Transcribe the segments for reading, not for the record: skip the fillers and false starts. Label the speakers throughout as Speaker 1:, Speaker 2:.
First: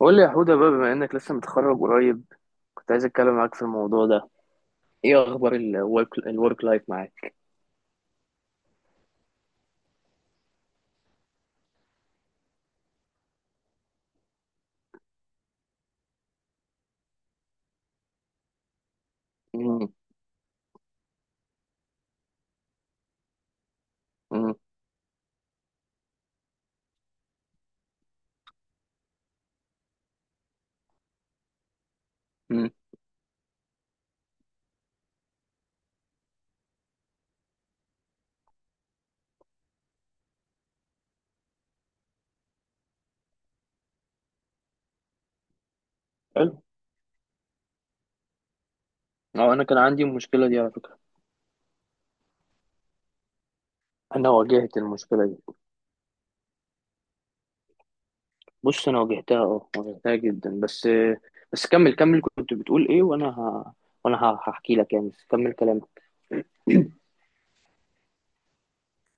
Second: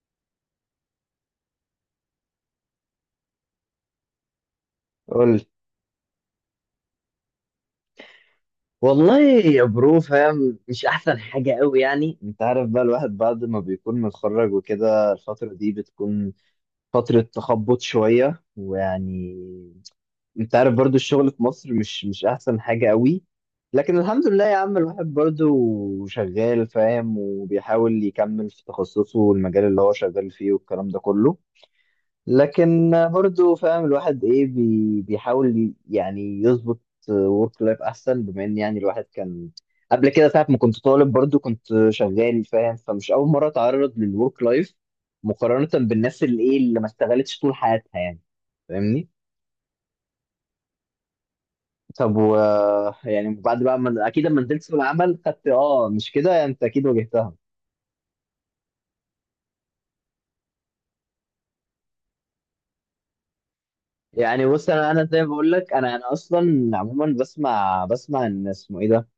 Speaker 1: قول لي يا حودة بقى، بما انك لسه متخرج قريب، كنت عايز اتكلم معاك في الموضوع ده. ايه
Speaker 2: قول.
Speaker 1: اخبار الورك لايف معاك؟
Speaker 2: والله يا برو فاهم، مش احسن حاجه قوي. يعني انت عارف بقى الواحد بعد ما بيكون متخرج وكده الفترة دي بتكون فترة تخبط شوية، ويعني
Speaker 1: مم،
Speaker 2: انت عارف برضو الشغل في مصر مش احسن حاجة قوي. لكن الحمد لله
Speaker 1: مم،
Speaker 2: يا عم الواحد برضو شغال، فاهم، وبيحاول يكمل في تخصصه والمجال اللي هو شغال فيه والكلام ده كله.
Speaker 1: مم.
Speaker 2: لكن برضه فاهم الواحد ايه، بيحاول يعني يظبط ورك لايف احسن، بما ان يعني الواحد كان قبل كده ساعة ما كنت طالب برضه كنت شغال، فاهم، فمش اول مرة اتعرض للورك لايف مقارنة بالناس اللي
Speaker 1: حلو.
Speaker 2: ايه، اللي ما اشتغلتش طول حياتها يعني. فاهمني؟
Speaker 1: اه، انا كان عندي المشكله دي على فكره.
Speaker 2: طب و يعني بعد بقى ما، اكيد
Speaker 1: انا
Speaker 2: لما نزلت
Speaker 1: واجهت
Speaker 2: سوق العمل
Speaker 1: المشكله دي.
Speaker 2: خدت اه مش كده، يعني انت اكيد واجهتها.
Speaker 1: بص، انا واجهتها، اه، واجهتها جدا. بس بس، كمل. كنت بتقول ايه وانا
Speaker 2: يعني بص،
Speaker 1: هحكي
Speaker 2: انا
Speaker 1: لك
Speaker 2: انا
Speaker 1: يعني،
Speaker 2: زي
Speaker 1: بس
Speaker 2: ما بقول
Speaker 1: كمل
Speaker 2: لك، انا
Speaker 1: كلامك.
Speaker 2: انا اصلا عموما بسمع، بسمع ان اسمه ايه ده،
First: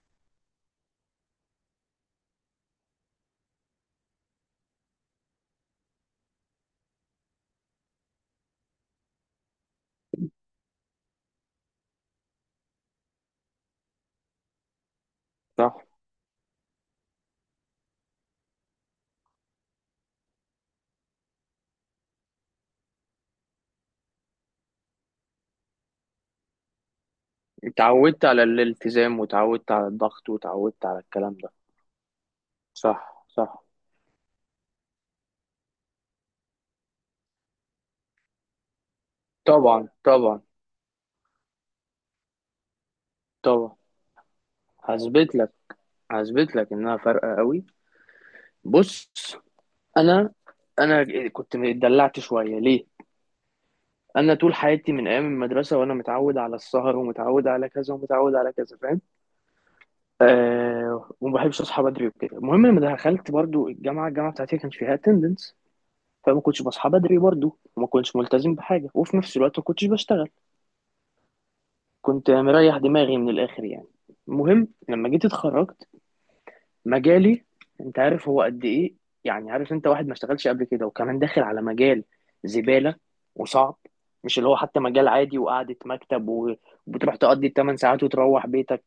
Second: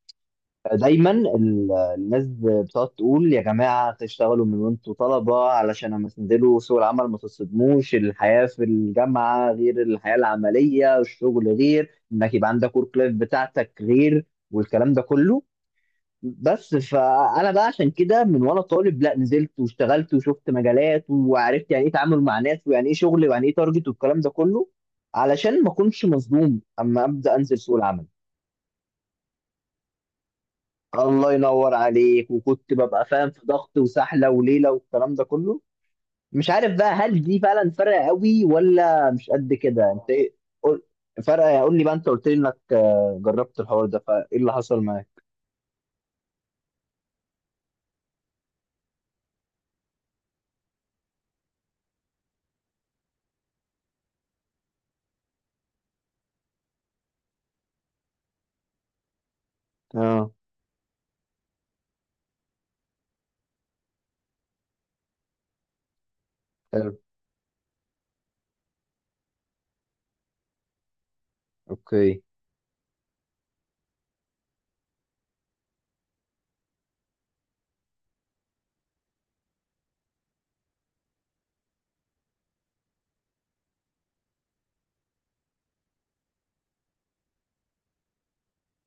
Speaker 2: دايما الناس بتقعد تقول يا جماعه تشتغلوا من وانتوا طلبه، علشان اما تنزلوا سوق العمل ما تصدموش. الحياه في الجامعه غير الحياه العمليه، الشغل غير انك يبقى عندك ورك لايف بتاعتك، غير والكلام ده كله.
Speaker 1: صح.
Speaker 2: بس فانا بقى عشان كده من وانا طالب، لا نزلت واشتغلت وشفت مجالات وعرفت يعني ايه تعامل مع ناس، ويعني ايه شغل، ويعني ايه تارجت، والكلام ده كله، علشان ما اكونش مصدوم اما ابدا انزل سوق العمل.
Speaker 1: اتعودت على الالتزام وتعودت على الضغط وتعودت على
Speaker 2: الله
Speaker 1: الكلام ده.
Speaker 2: ينور عليك. وكنت ببقى
Speaker 1: صح،
Speaker 2: فاهم في
Speaker 1: صح.
Speaker 2: ضغط وسحله وليله والكلام ده كله. مش عارف بقى هل دي فعلا فارقه قوي ولا مش قد
Speaker 1: طبعا،
Speaker 2: كده؟ انت ايه؟
Speaker 1: طبعا،
Speaker 2: قول. فارقه. قول لي بقى، انت قلت لي انك جربت
Speaker 1: طبعا.
Speaker 2: الحوار ده، فايه اللي حصل معاك؟
Speaker 1: هثبت لك، هثبت لك انها فارقه قوي. بص، انا انا كنت اتدلعت شويه. ليه؟ انا طول حياتي من ايام المدرسه وانا متعود على السهر ومتعود على كذا ومتعود على كذا، فاهم؟
Speaker 2: اه.
Speaker 1: آه. وما بحبش اصحى بدري وكده. المهم لما دخلت برضو الجامعه، الجامعه بتاعتي كانش فيها اتندنس، فما كنتش بصحى
Speaker 2: حلو.
Speaker 1: بدري برضو وما كنتش ملتزم بحاجه، وفي نفس الوقت ما كنتش بشتغل.
Speaker 2: اوكي.
Speaker 1: كنت مريح دماغي من الاخر يعني. المهم لما جيت اتخرجت، مجالي، انت عارف هو قد ايه؟ يعني عارف، انت واحد ما اشتغلش قبل كده وكمان داخل على مجال زبالة وصعب. مش اللي هو حتى مجال عادي وقعدة مكتب وبتروح تقضي 8 ساعات وتروح بيتك.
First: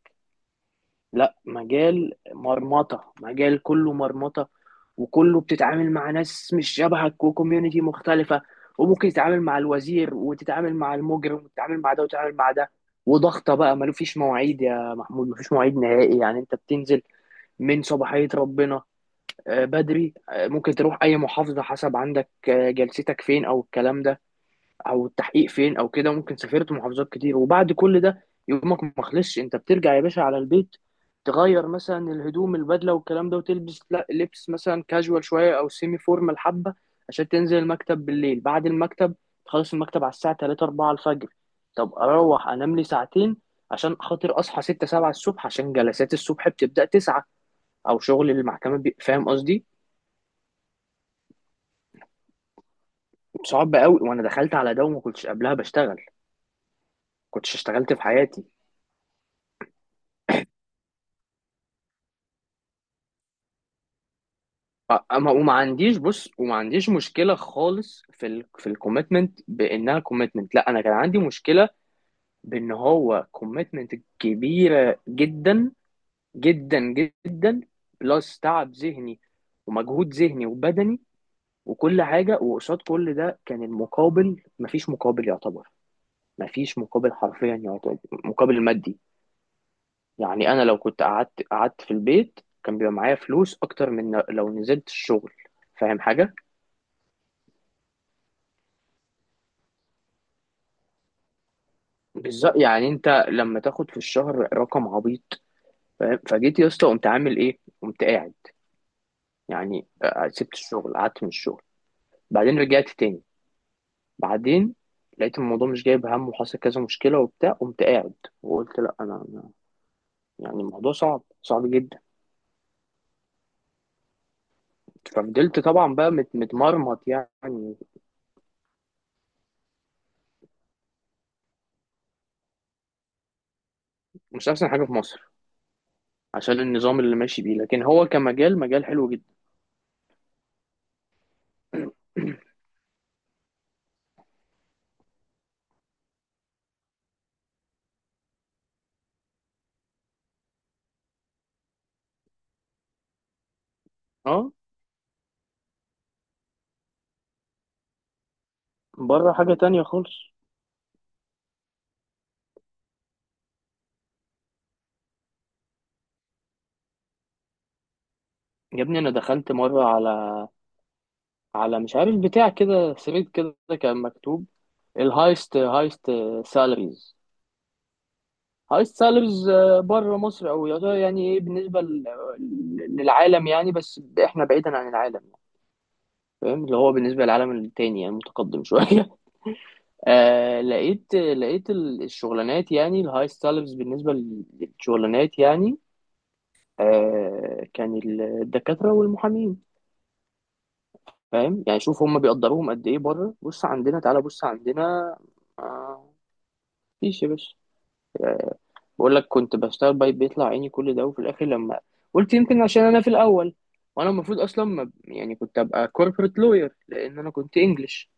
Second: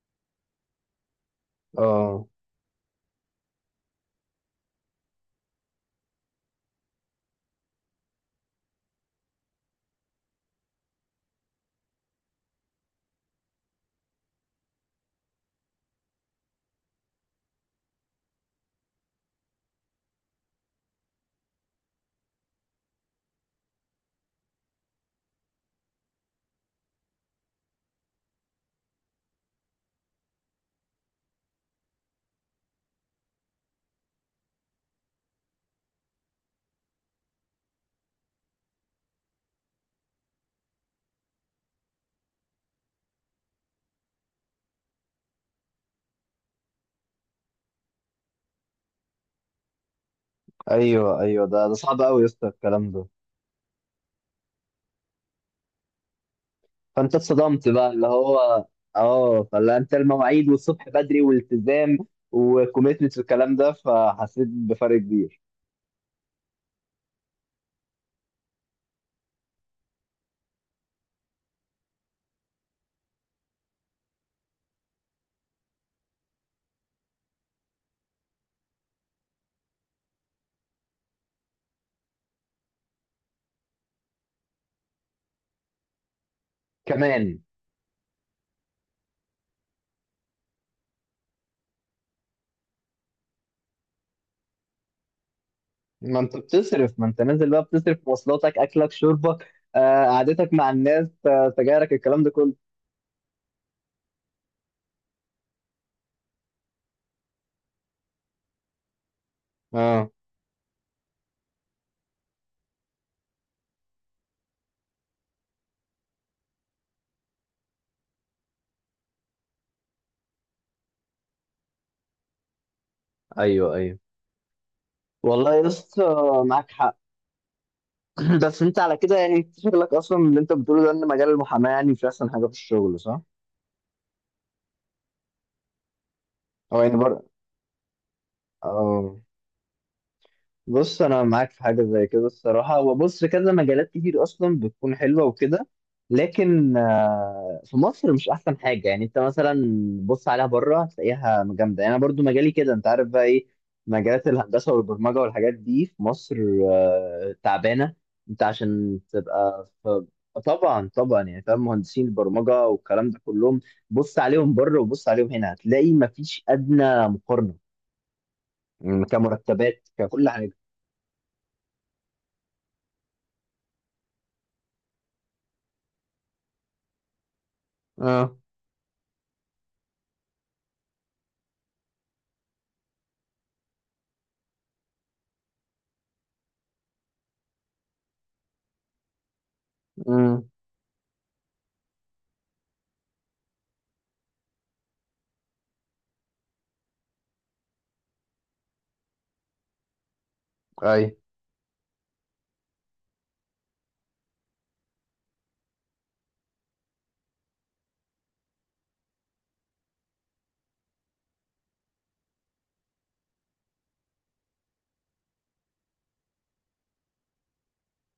Speaker 1: لا، مجال
Speaker 2: اه.
Speaker 1: مرمطة، مجال كله مرمطة. وكله بتتعامل مع ناس مش شبهك وكوميونتي مختلفة. وممكن تتعامل مع الوزير وتتعامل مع المجرم وتتعامل مع ده وتتعامل مع ده. وضغطة بقى، ما فيش مواعيد يا محمود، ما فيش مواعيد نهائي. يعني انت بتنزل من صباحية ربنا آه، بدري آه، ممكن تروح اي محافظه حسب عندك آه، جلستك فين او الكلام ده او التحقيق فين او كده. ممكن سافرت محافظات كتير، وبعد كل ده يومك ما خلصش، انت بترجع يا باشا على البيت تغير مثلا الهدوم، البدله والكلام ده، وتلبس لبس مثلا كاجوال شويه او سيمي فورمال حبه، عشان تنزل المكتب بالليل. بعد المكتب، تخلص المكتب على الساعه 3 4 الفجر. طب اروح انام لي ساعتين عشان خاطر اصحى 6 7 الصبح، عشان جلسات الصبح بتبدا 9، او شغل المحكمه فاهم قصدي؟
Speaker 2: ايوه ايوه، ده صعب قوي يا اسطى الكلام ده.
Speaker 1: صعب قوي، وانا دخلت على ده وما كنتش قبلها بشتغل،
Speaker 2: فانت
Speaker 1: كنتش
Speaker 2: اتصدمت بقى،
Speaker 1: اشتغلت في
Speaker 2: اللي هو
Speaker 1: حياتي.
Speaker 2: اه، فلا انت المواعيد والصبح بدري والالتزام وكوميتمنت والكلام ده، فحسيت بفرق
Speaker 1: اما،
Speaker 2: كبير.
Speaker 1: وما عنديش، بص وما عنديش مشكله خالص في ال في الكوميتمنت بانها كوميتمنت، لا، انا كان عندي مشكله بان هو كوميتمنت كبيره جدا، جدا، جدا. بلس تعب ذهني، ومجهود ذهني وبدني وكل حاجه. وقصاد كل ده كان المقابل مفيش مقابل يعتبر، مفيش مقابل
Speaker 2: كمان؟
Speaker 1: حرفيا يعتبر مقابل مادي. يعني انا لو كنت قعدت في البيت، كان بيبقى معايا فلوس اكتر من لو نزلت الشغل، فاهم
Speaker 2: ما
Speaker 1: حاجه؟
Speaker 2: انت بتصرف، ما انت نازل بقى بتصرف في مواصلاتك، اكلك، شربك، قعدتك مع الناس، سجايرك، الكلام ده كله.
Speaker 1: بالظبط، يعني انت لما تاخد في الشهر رقم عبيط، فاهم؟ فجيت يا اسطى قمت عامل ايه؟ قمت قاعد، يعني
Speaker 2: اه
Speaker 1: آه، سبت الشغل، قعدت من الشغل. بعدين رجعت تاني. بعدين لقيت الموضوع مش جايب هم، وحصل كذا مشكله وبتاع، قمت قاعد وقلت لا، انا يعني الموضوع صعب، صعب جدا.
Speaker 2: ايوه ايوه. والله
Speaker 1: ففضلت
Speaker 2: يا
Speaker 1: طبعا
Speaker 2: اسطى
Speaker 1: بقى
Speaker 2: معاك حق.
Speaker 1: متمرمط يعني.
Speaker 2: بس انت على كده يعني، شغلك اصلا اللي انت بتقوله ده، ان مجال المحاماه يعني مش احسن حاجه في الشغل، صح؟
Speaker 1: مش احسن حاجه في مصر عشان
Speaker 2: او يعني
Speaker 1: النظام اللي ماشي بيه، لكن هو كمجال مجال حلو
Speaker 2: اه،
Speaker 1: جدا.
Speaker 2: بص انا معاك في حاجه زي كده الصراحه. وبص، كذا مجالات كتير اصلا بتكون حلوه وكده، لكن في مصر مش احسن حاجه. يعني انت مثلا بص عليها بره هتلاقيها جامده. يعني انا برضو مجالي كده، انت عارف بقى ايه، مجالات
Speaker 1: اه،
Speaker 2: الهندسه والبرمجه والحاجات دي في مصر تعبانه. انت عشان
Speaker 1: بره حاجة
Speaker 2: تبقى
Speaker 1: تانية
Speaker 2: في،
Speaker 1: خالص.
Speaker 2: طبعا طبعا. يعني فاهم، مهندسين البرمجه والكلام ده كلهم، بص عليهم بره وبص عليهم هنا، هتلاقي مفيش ادنى مقارنه،
Speaker 1: يا ابني
Speaker 2: يعني
Speaker 1: انا دخلت مرة
Speaker 2: كمرتبات، ككل
Speaker 1: على،
Speaker 2: حاجه.
Speaker 1: على مش عارف بتاع كده، ثريد كده كان مكتوب الهايست سالاريز.
Speaker 2: اه.
Speaker 1: هايست سالاريز آه، بره مصر، او يعتبر يعني ايه بالنسبة للعالم يعني. بس احنا بعيدا عن العالم يعني. فاهم، اللي هو بالنسبة للعالم التاني يعني متقدم شوية.
Speaker 2: امم.
Speaker 1: آه، لقيت الشغلانات يعني الهايست سالاريز بالنسبة للشغلانات يعني آه، كان الدكاترة والمحامين،
Speaker 2: اي.
Speaker 1: فاهم يعني؟ شوف هم بيقدروهم قد ايه بره. بص عندنا، تعالى بص عندنا آه، مفيش يا باشا. آه، بقول لك كنت بشتغل بايت بيطلع عيني كل ده، وفي الاخر لما قلت يمكن عشان انا في الاول، وانا المفروض اصلا ما، يعني كنت ابقى كوربريت لوير لان انا كنت انجلش.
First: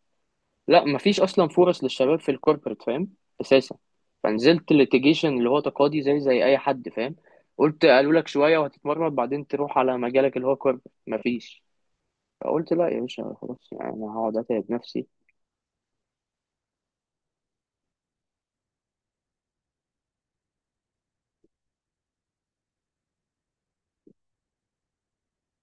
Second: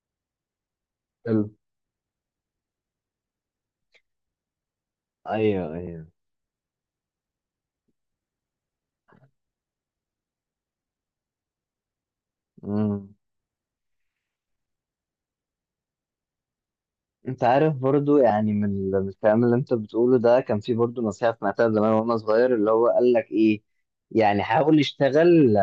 Speaker 1: لا، مفيش
Speaker 2: حلو.
Speaker 1: اصلا فرص للشباب في الكوربريت، فاهم؟ اساسا. فنزلت ليتيجيشن اللي هو
Speaker 2: ايوه
Speaker 1: تقاضي،
Speaker 2: ايوه.
Speaker 1: زي اي حد فاهم. قلت قالوا لك شويه وهتتمرمط بعدين تروح على مجالك اللي هو كوربريت، مفيش. فقلت لا يا
Speaker 2: امم.
Speaker 1: باشا، خلاص يعني انا هقعد اتعب نفسي.
Speaker 2: انت عارف برضو يعني من الكلام اللي انت بتقوله ده، كان في برضو نصيحة سمعتها زمان وانا صغير، اللي هو قال لك ايه، يعني حاول اشتغل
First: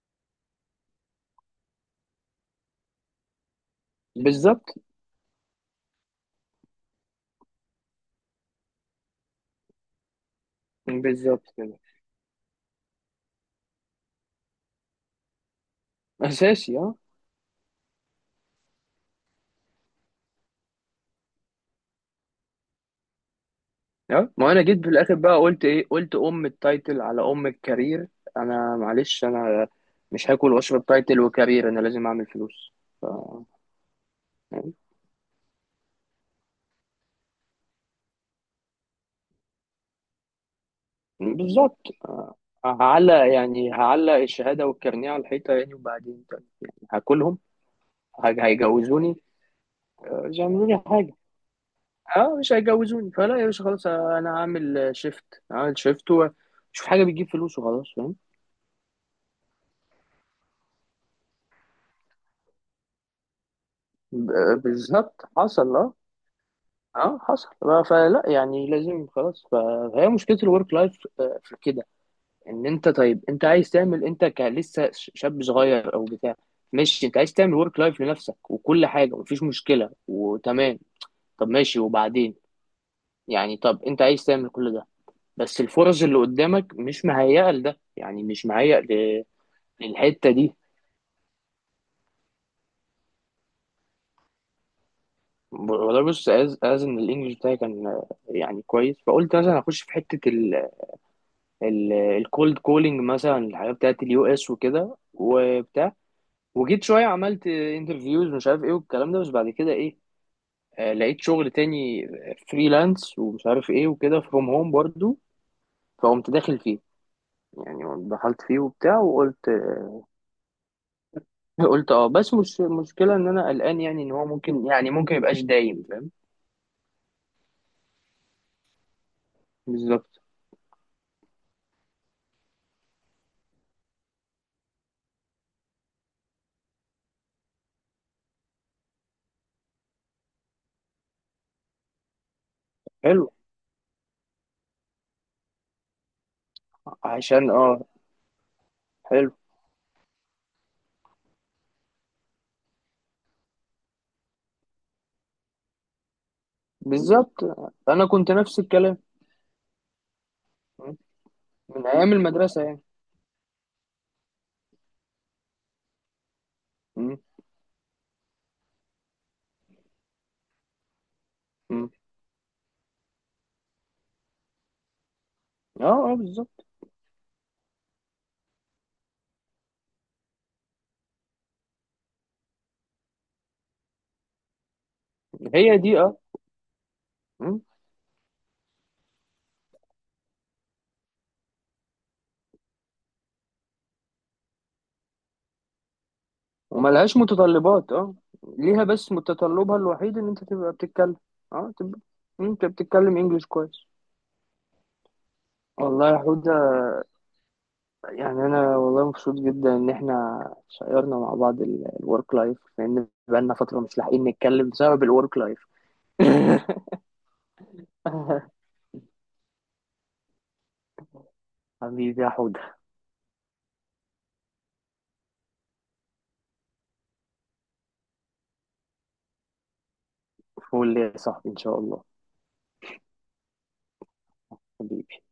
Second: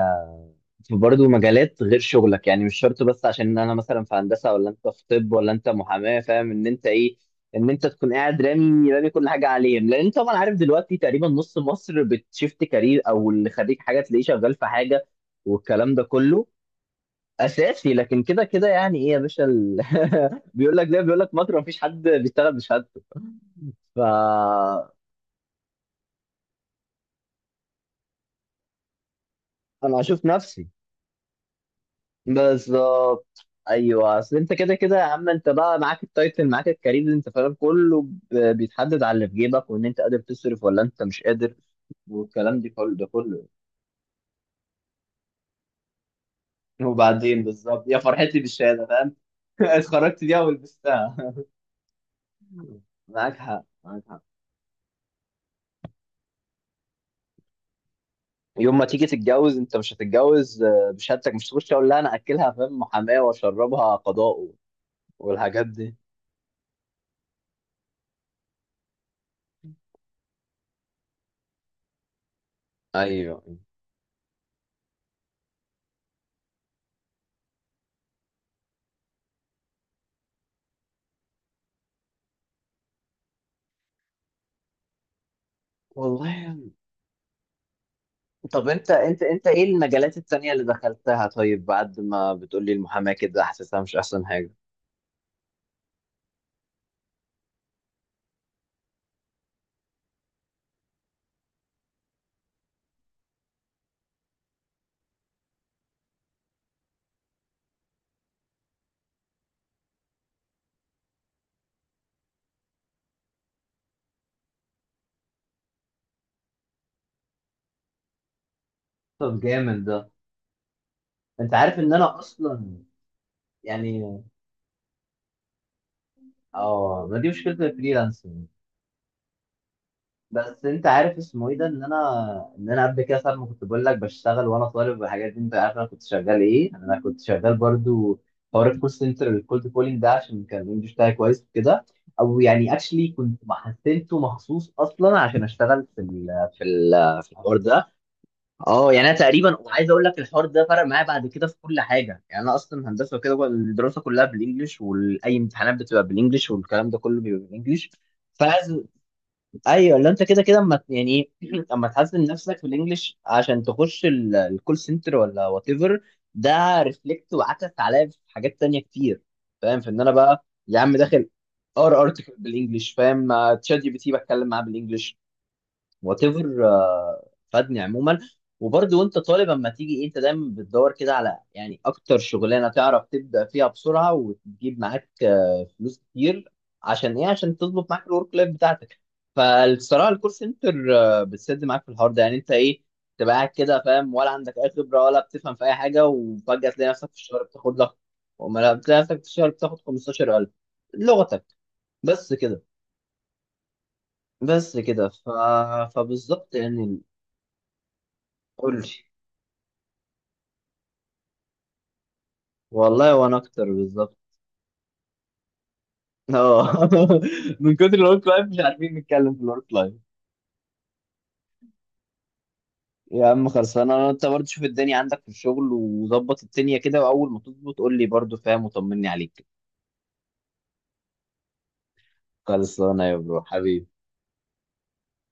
Speaker 2: في برضو مجالات غير شغلك. يعني مش شرط بس عشان انا مثلا في هندسة، ولا
Speaker 1: بالظبط،
Speaker 2: انت في طب، ولا انت محاماة، فاهم، ان انت ايه، ان انت تكون قاعد رامي رامي كل حاجة عليهم، لان انت طبعا عارف دلوقتي تقريبا
Speaker 1: بالظبط
Speaker 2: نص
Speaker 1: كده.
Speaker 2: مصر بتشفت كارير، او اللي خريج حاجة تلاقيه شغال في حاجة والكلام ده كله.
Speaker 1: اساسي، اه،
Speaker 2: اساسي. لكن كده كده يعني ايه يا باشا بيقول لك زي ما بيقول لك مطر، مفيش حد بيشتغل بشهادته. ف
Speaker 1: اه. ما انا جيت في الاخر بقى قلت ايه؟ قلت ام التايتل على ام الكارير. انا معلش، انا
Speaker 2: انا هشوف
Speaker 1: مش هاكل
Speaker 2: نفسي.
Speaker 1: واشرب تايتل وكارير، انا لازم اعمل فلوس. ف...
Speaker 2: بالظبط. ايوه، اصل انت
Speaker 1: يعني
Speaker 2: كده كده يا عم، انت بقى معاك التايتل، معاك الكارير، اللي انت فاهم كله بيتحدد على اللي في جيبك، وان انت قادر تصرف ولا انت مش قادر،
Speaker 1: بالظبط آه،
Speaker 2: والكلام دي كله ده
Speaker 1: هعلق
Speaker 2: كله
Speaker 1: يعني هعلق الشهاده والكارنيه على الحيطه يعني، وبعدين طيب، يعني هاكلهم؟
Speaker 2: وبعدين بالظبط، يا فرحتي بالشهاده، فاهم.
Speaker 1: هيجوزوني؟
Speaker 2: اتخرجت
Speaker 1: مش
Speaker 2: بيها
Speaker 1: هيعملوا لي حاجه.
Speaker 2: ولبستها.
Speaker 1: اه، مش هيجوزوني.
Speaker 2: معاك
Speaker 1: فلا يا باشا،
Speaker 2: حق
Speaker 1: خلاص
Speaker 2: معاك حق.
Speaker 1: انا هعمل شيفت. هعمل شيفت وشوف حاجه بتجيب فلوس وخلاص، فاهم؟
Speaker 2: يوم ما تيجي تتجوز انت مش هتتجوز بشهادتك، مش تخش اقول لا انا اكلها، فاهم، محاماه واشربها قضاء
Speaker 1: بالظبط،
Speaker 2: والحاجات
Speaker 1: حصل، اه.
Speaker 2: دي.
Speaker 1: اه، حصل. فلا يعني، لازم خلاص. فهي مشكله الورك لايف في كده. ان انت، طيب
Speaker 2: ايوه.
Speaker 1: انت عايز تعمل، انت لسه شاب صغير او بتاع، ماشي، انت عايز تعمل ورك لايف لنفسك وكل حاجه ومفيش مشكله وتمام، طب ماشي وبعدين؟ يعني طب انت عايز تعمل كل ده، بس الفرص اللي
Speaker 2: والله.
Speaker 1: قدامك مش مهيئه لده، يعني مش
Speaker 2: طب
Speaker 1: مهيئ.
Speaker 2: انت، انت ايه المجالات
Speaker 1: الحته
Speaker 2: التانية
Speaker 1: دي،
Speaker 2: اللي دخلتها، طيب؟ بعد ما بتقولي المحاماة كده حاسسها مش احسن حاجة.
Speaker 1: والله بص، از ان الانجليش بتاعي كان آه، يعني كويس، فقلت مثلا اخش في حته ال الكولد كولينج مثلا، الحاجات بتاعت اليو اس وكده وبتاع. وجيت شويه عملت انترفيوز ومش عارف ايه والكلام ده، بس بعد كده ايه، آه، لقيت شغل تاني فريلانس ومش عارف ايه وكده، فروم هوم برضو. فقمت داخل فيه يعني، دخلت فيه وبتاع
Speaker 2: طب
Speaker 1: وقلت،
Speaker 2: جامد ده. انت عارف
Speaker 1: قلت
Speaker 2: ان
Speaker 1: اه
Speaker 2: انا
Speaker 1: بس مش
Speaker 2: اصلا
Speaker 1: مشكله، ان انا قلقان
Speaker 2: يعني
Speaker 1: يعني ان هو ممكن، يعني ممكن يبقاش دايم، فاهم؟
Speaker 2: اه، ما دي مشكلة الفريلانسنج.
Speaker 1: بالظبط.
Speaker 2: بس انت عارف اسمه ايه ده، ان انا قبل كده ساعة ما كنت بقول لك بشتغل وانا طالب والحاجات دي، انت عارف انا كنت شغال ايه؟ انا كنت شغال برضو حوار الكول سنتر، الكولد كولينج ده، عشان كان الانجلش بتاعي كويس وكده. او يعني اكشلي
Speaker 1: حلو.
Speaker 2: كنت محسنته مخصوص اصلا عشان اشتغل في ال في
Speaker 1: عشان
Speaker 2: الحوار
Speaker 1: اه.
Speaker 2: ده. اه، يعني انا
Speaker 1: حلو،
Speaker 2: تقريبا عايز اقول لك الحوار ده فرق معايا بعد كده في كل حاجه. يعني انا اصلا هندسه وكده، الدراسه كلها بالانجلش، واي امتحانات بتبقى بالانجلش والكلام ده كله
Speaker 1: بالظبط.
Speaker 2: بيبقى بالانجلش.
Speaker 1: انا كنت نفس الكلام.
Speaker 2: ايوه، اللي انت كده كده اما
Speaker 1: م.
Speaker 2: يعني ايه، اما
Speaker 1: من ايام
Speaker 2: تحسن نفسك
Speaker 1: المدرسه
Speaker 2: في
Speaker 1: يعني.
Speaker 2: الانجليش عشان تخش الكول سنتر ولا وات ايفر، ده
Speaker 1: م.
Speaker 2: ريفلكت وعكس عليا في حاجات تانية كتير، فاهم؟ في ان انا بقى يا عم داخل
Speaker 1: م.
Speaker 2: اقرا ارتكل بالانجلش، فاهم، مع تشات جي بي تي بتكلم معاه بالانجلش،
Speaker 1: اه، اه،
Speaker 2: وات ايفر.
Speaker 1: بالظبط.
Speaker 2: فادني عموما. وبرضه وانت طالب اما تيجي انت دايما بتدور كده على يعني اكتر شغلانه تعرف تبدا فيها بسرعه وتجيب معاك
Speaker 1: هي
Speaker 2: فلوس
Speaker 1: دي، اه.
Speaker 2: كتير، عشان ايه؟ عشان
Speaker 1: م.
Speaker 2: تظبط معاك الورك لايف بتاعتك. فالصراحه الكول سنتر بتسد معاك في الحوار ده. يعني انت ايه، تبقى قاعد كده فاهم، ولا عندك اي خبره، ولا بتفهم في اي حاجه، وفجاه تلاقي نفسك في
Speaker 1: وملهاش
Speaker 2: الشهر بتاخد لك،
Speaker 1: متطلبات، اه،
Speaker 2: وما
Speaker 1: ليها
Speaker 2: بتلاقي
Speaker 1: بس،
Speaker 2: نفسك في الشهر
Speaker 1: متطلبها
Speaker 2: بتاخد
Speaker 1: الوحيد ان انت
Speaker 2: 15,000
Speaker 1: تبقى بتتكلم،
Speaker 2: لغتك.
Speaker 1: اه تبقى،
Speaker 2: بس
Speaker 1: م.
Speaker 2: كده.
Speaker 1: انت بتتكلم انجليش كويس.
Speaker 2: بس كده ف...
Speaker 1: والله يا حوده،
Speaker 2: فبالظبط يعني.
Speaker 1: يعني انا
Speaker 2: قول لي.
Speaker 1: والله مبسوط جدا ان احنا شيرنا مع بعض الورك لايف، لان
Speaker 2: والله وانا
Speaker 1: بقالنا
Speaker 2: اكتر،
Speaker 1: فتره مش
Speaker 2: بالظبط.
Speaker 1: لاحقين نتكلم بسبب الورك لايف.
Speaker 2: اه. من كتر الورك لايف مش عارفين نتكلم في الورك لايف.
Speaker 1: حبيبي يا حوده.
Speaker 2: يا عم خلصانه انا. انت برضه شوف الدنيا عندك في الشغل وظبط الدنيا كده، واول ما تظبط قول لي برضه، فاهم، وطمني عليك.
Speaker 1: فول يا صاحبي ان شاء الله.
Speaker 2: خلصانه يا برو، حبيبي.
Speaker 1: حبيبي.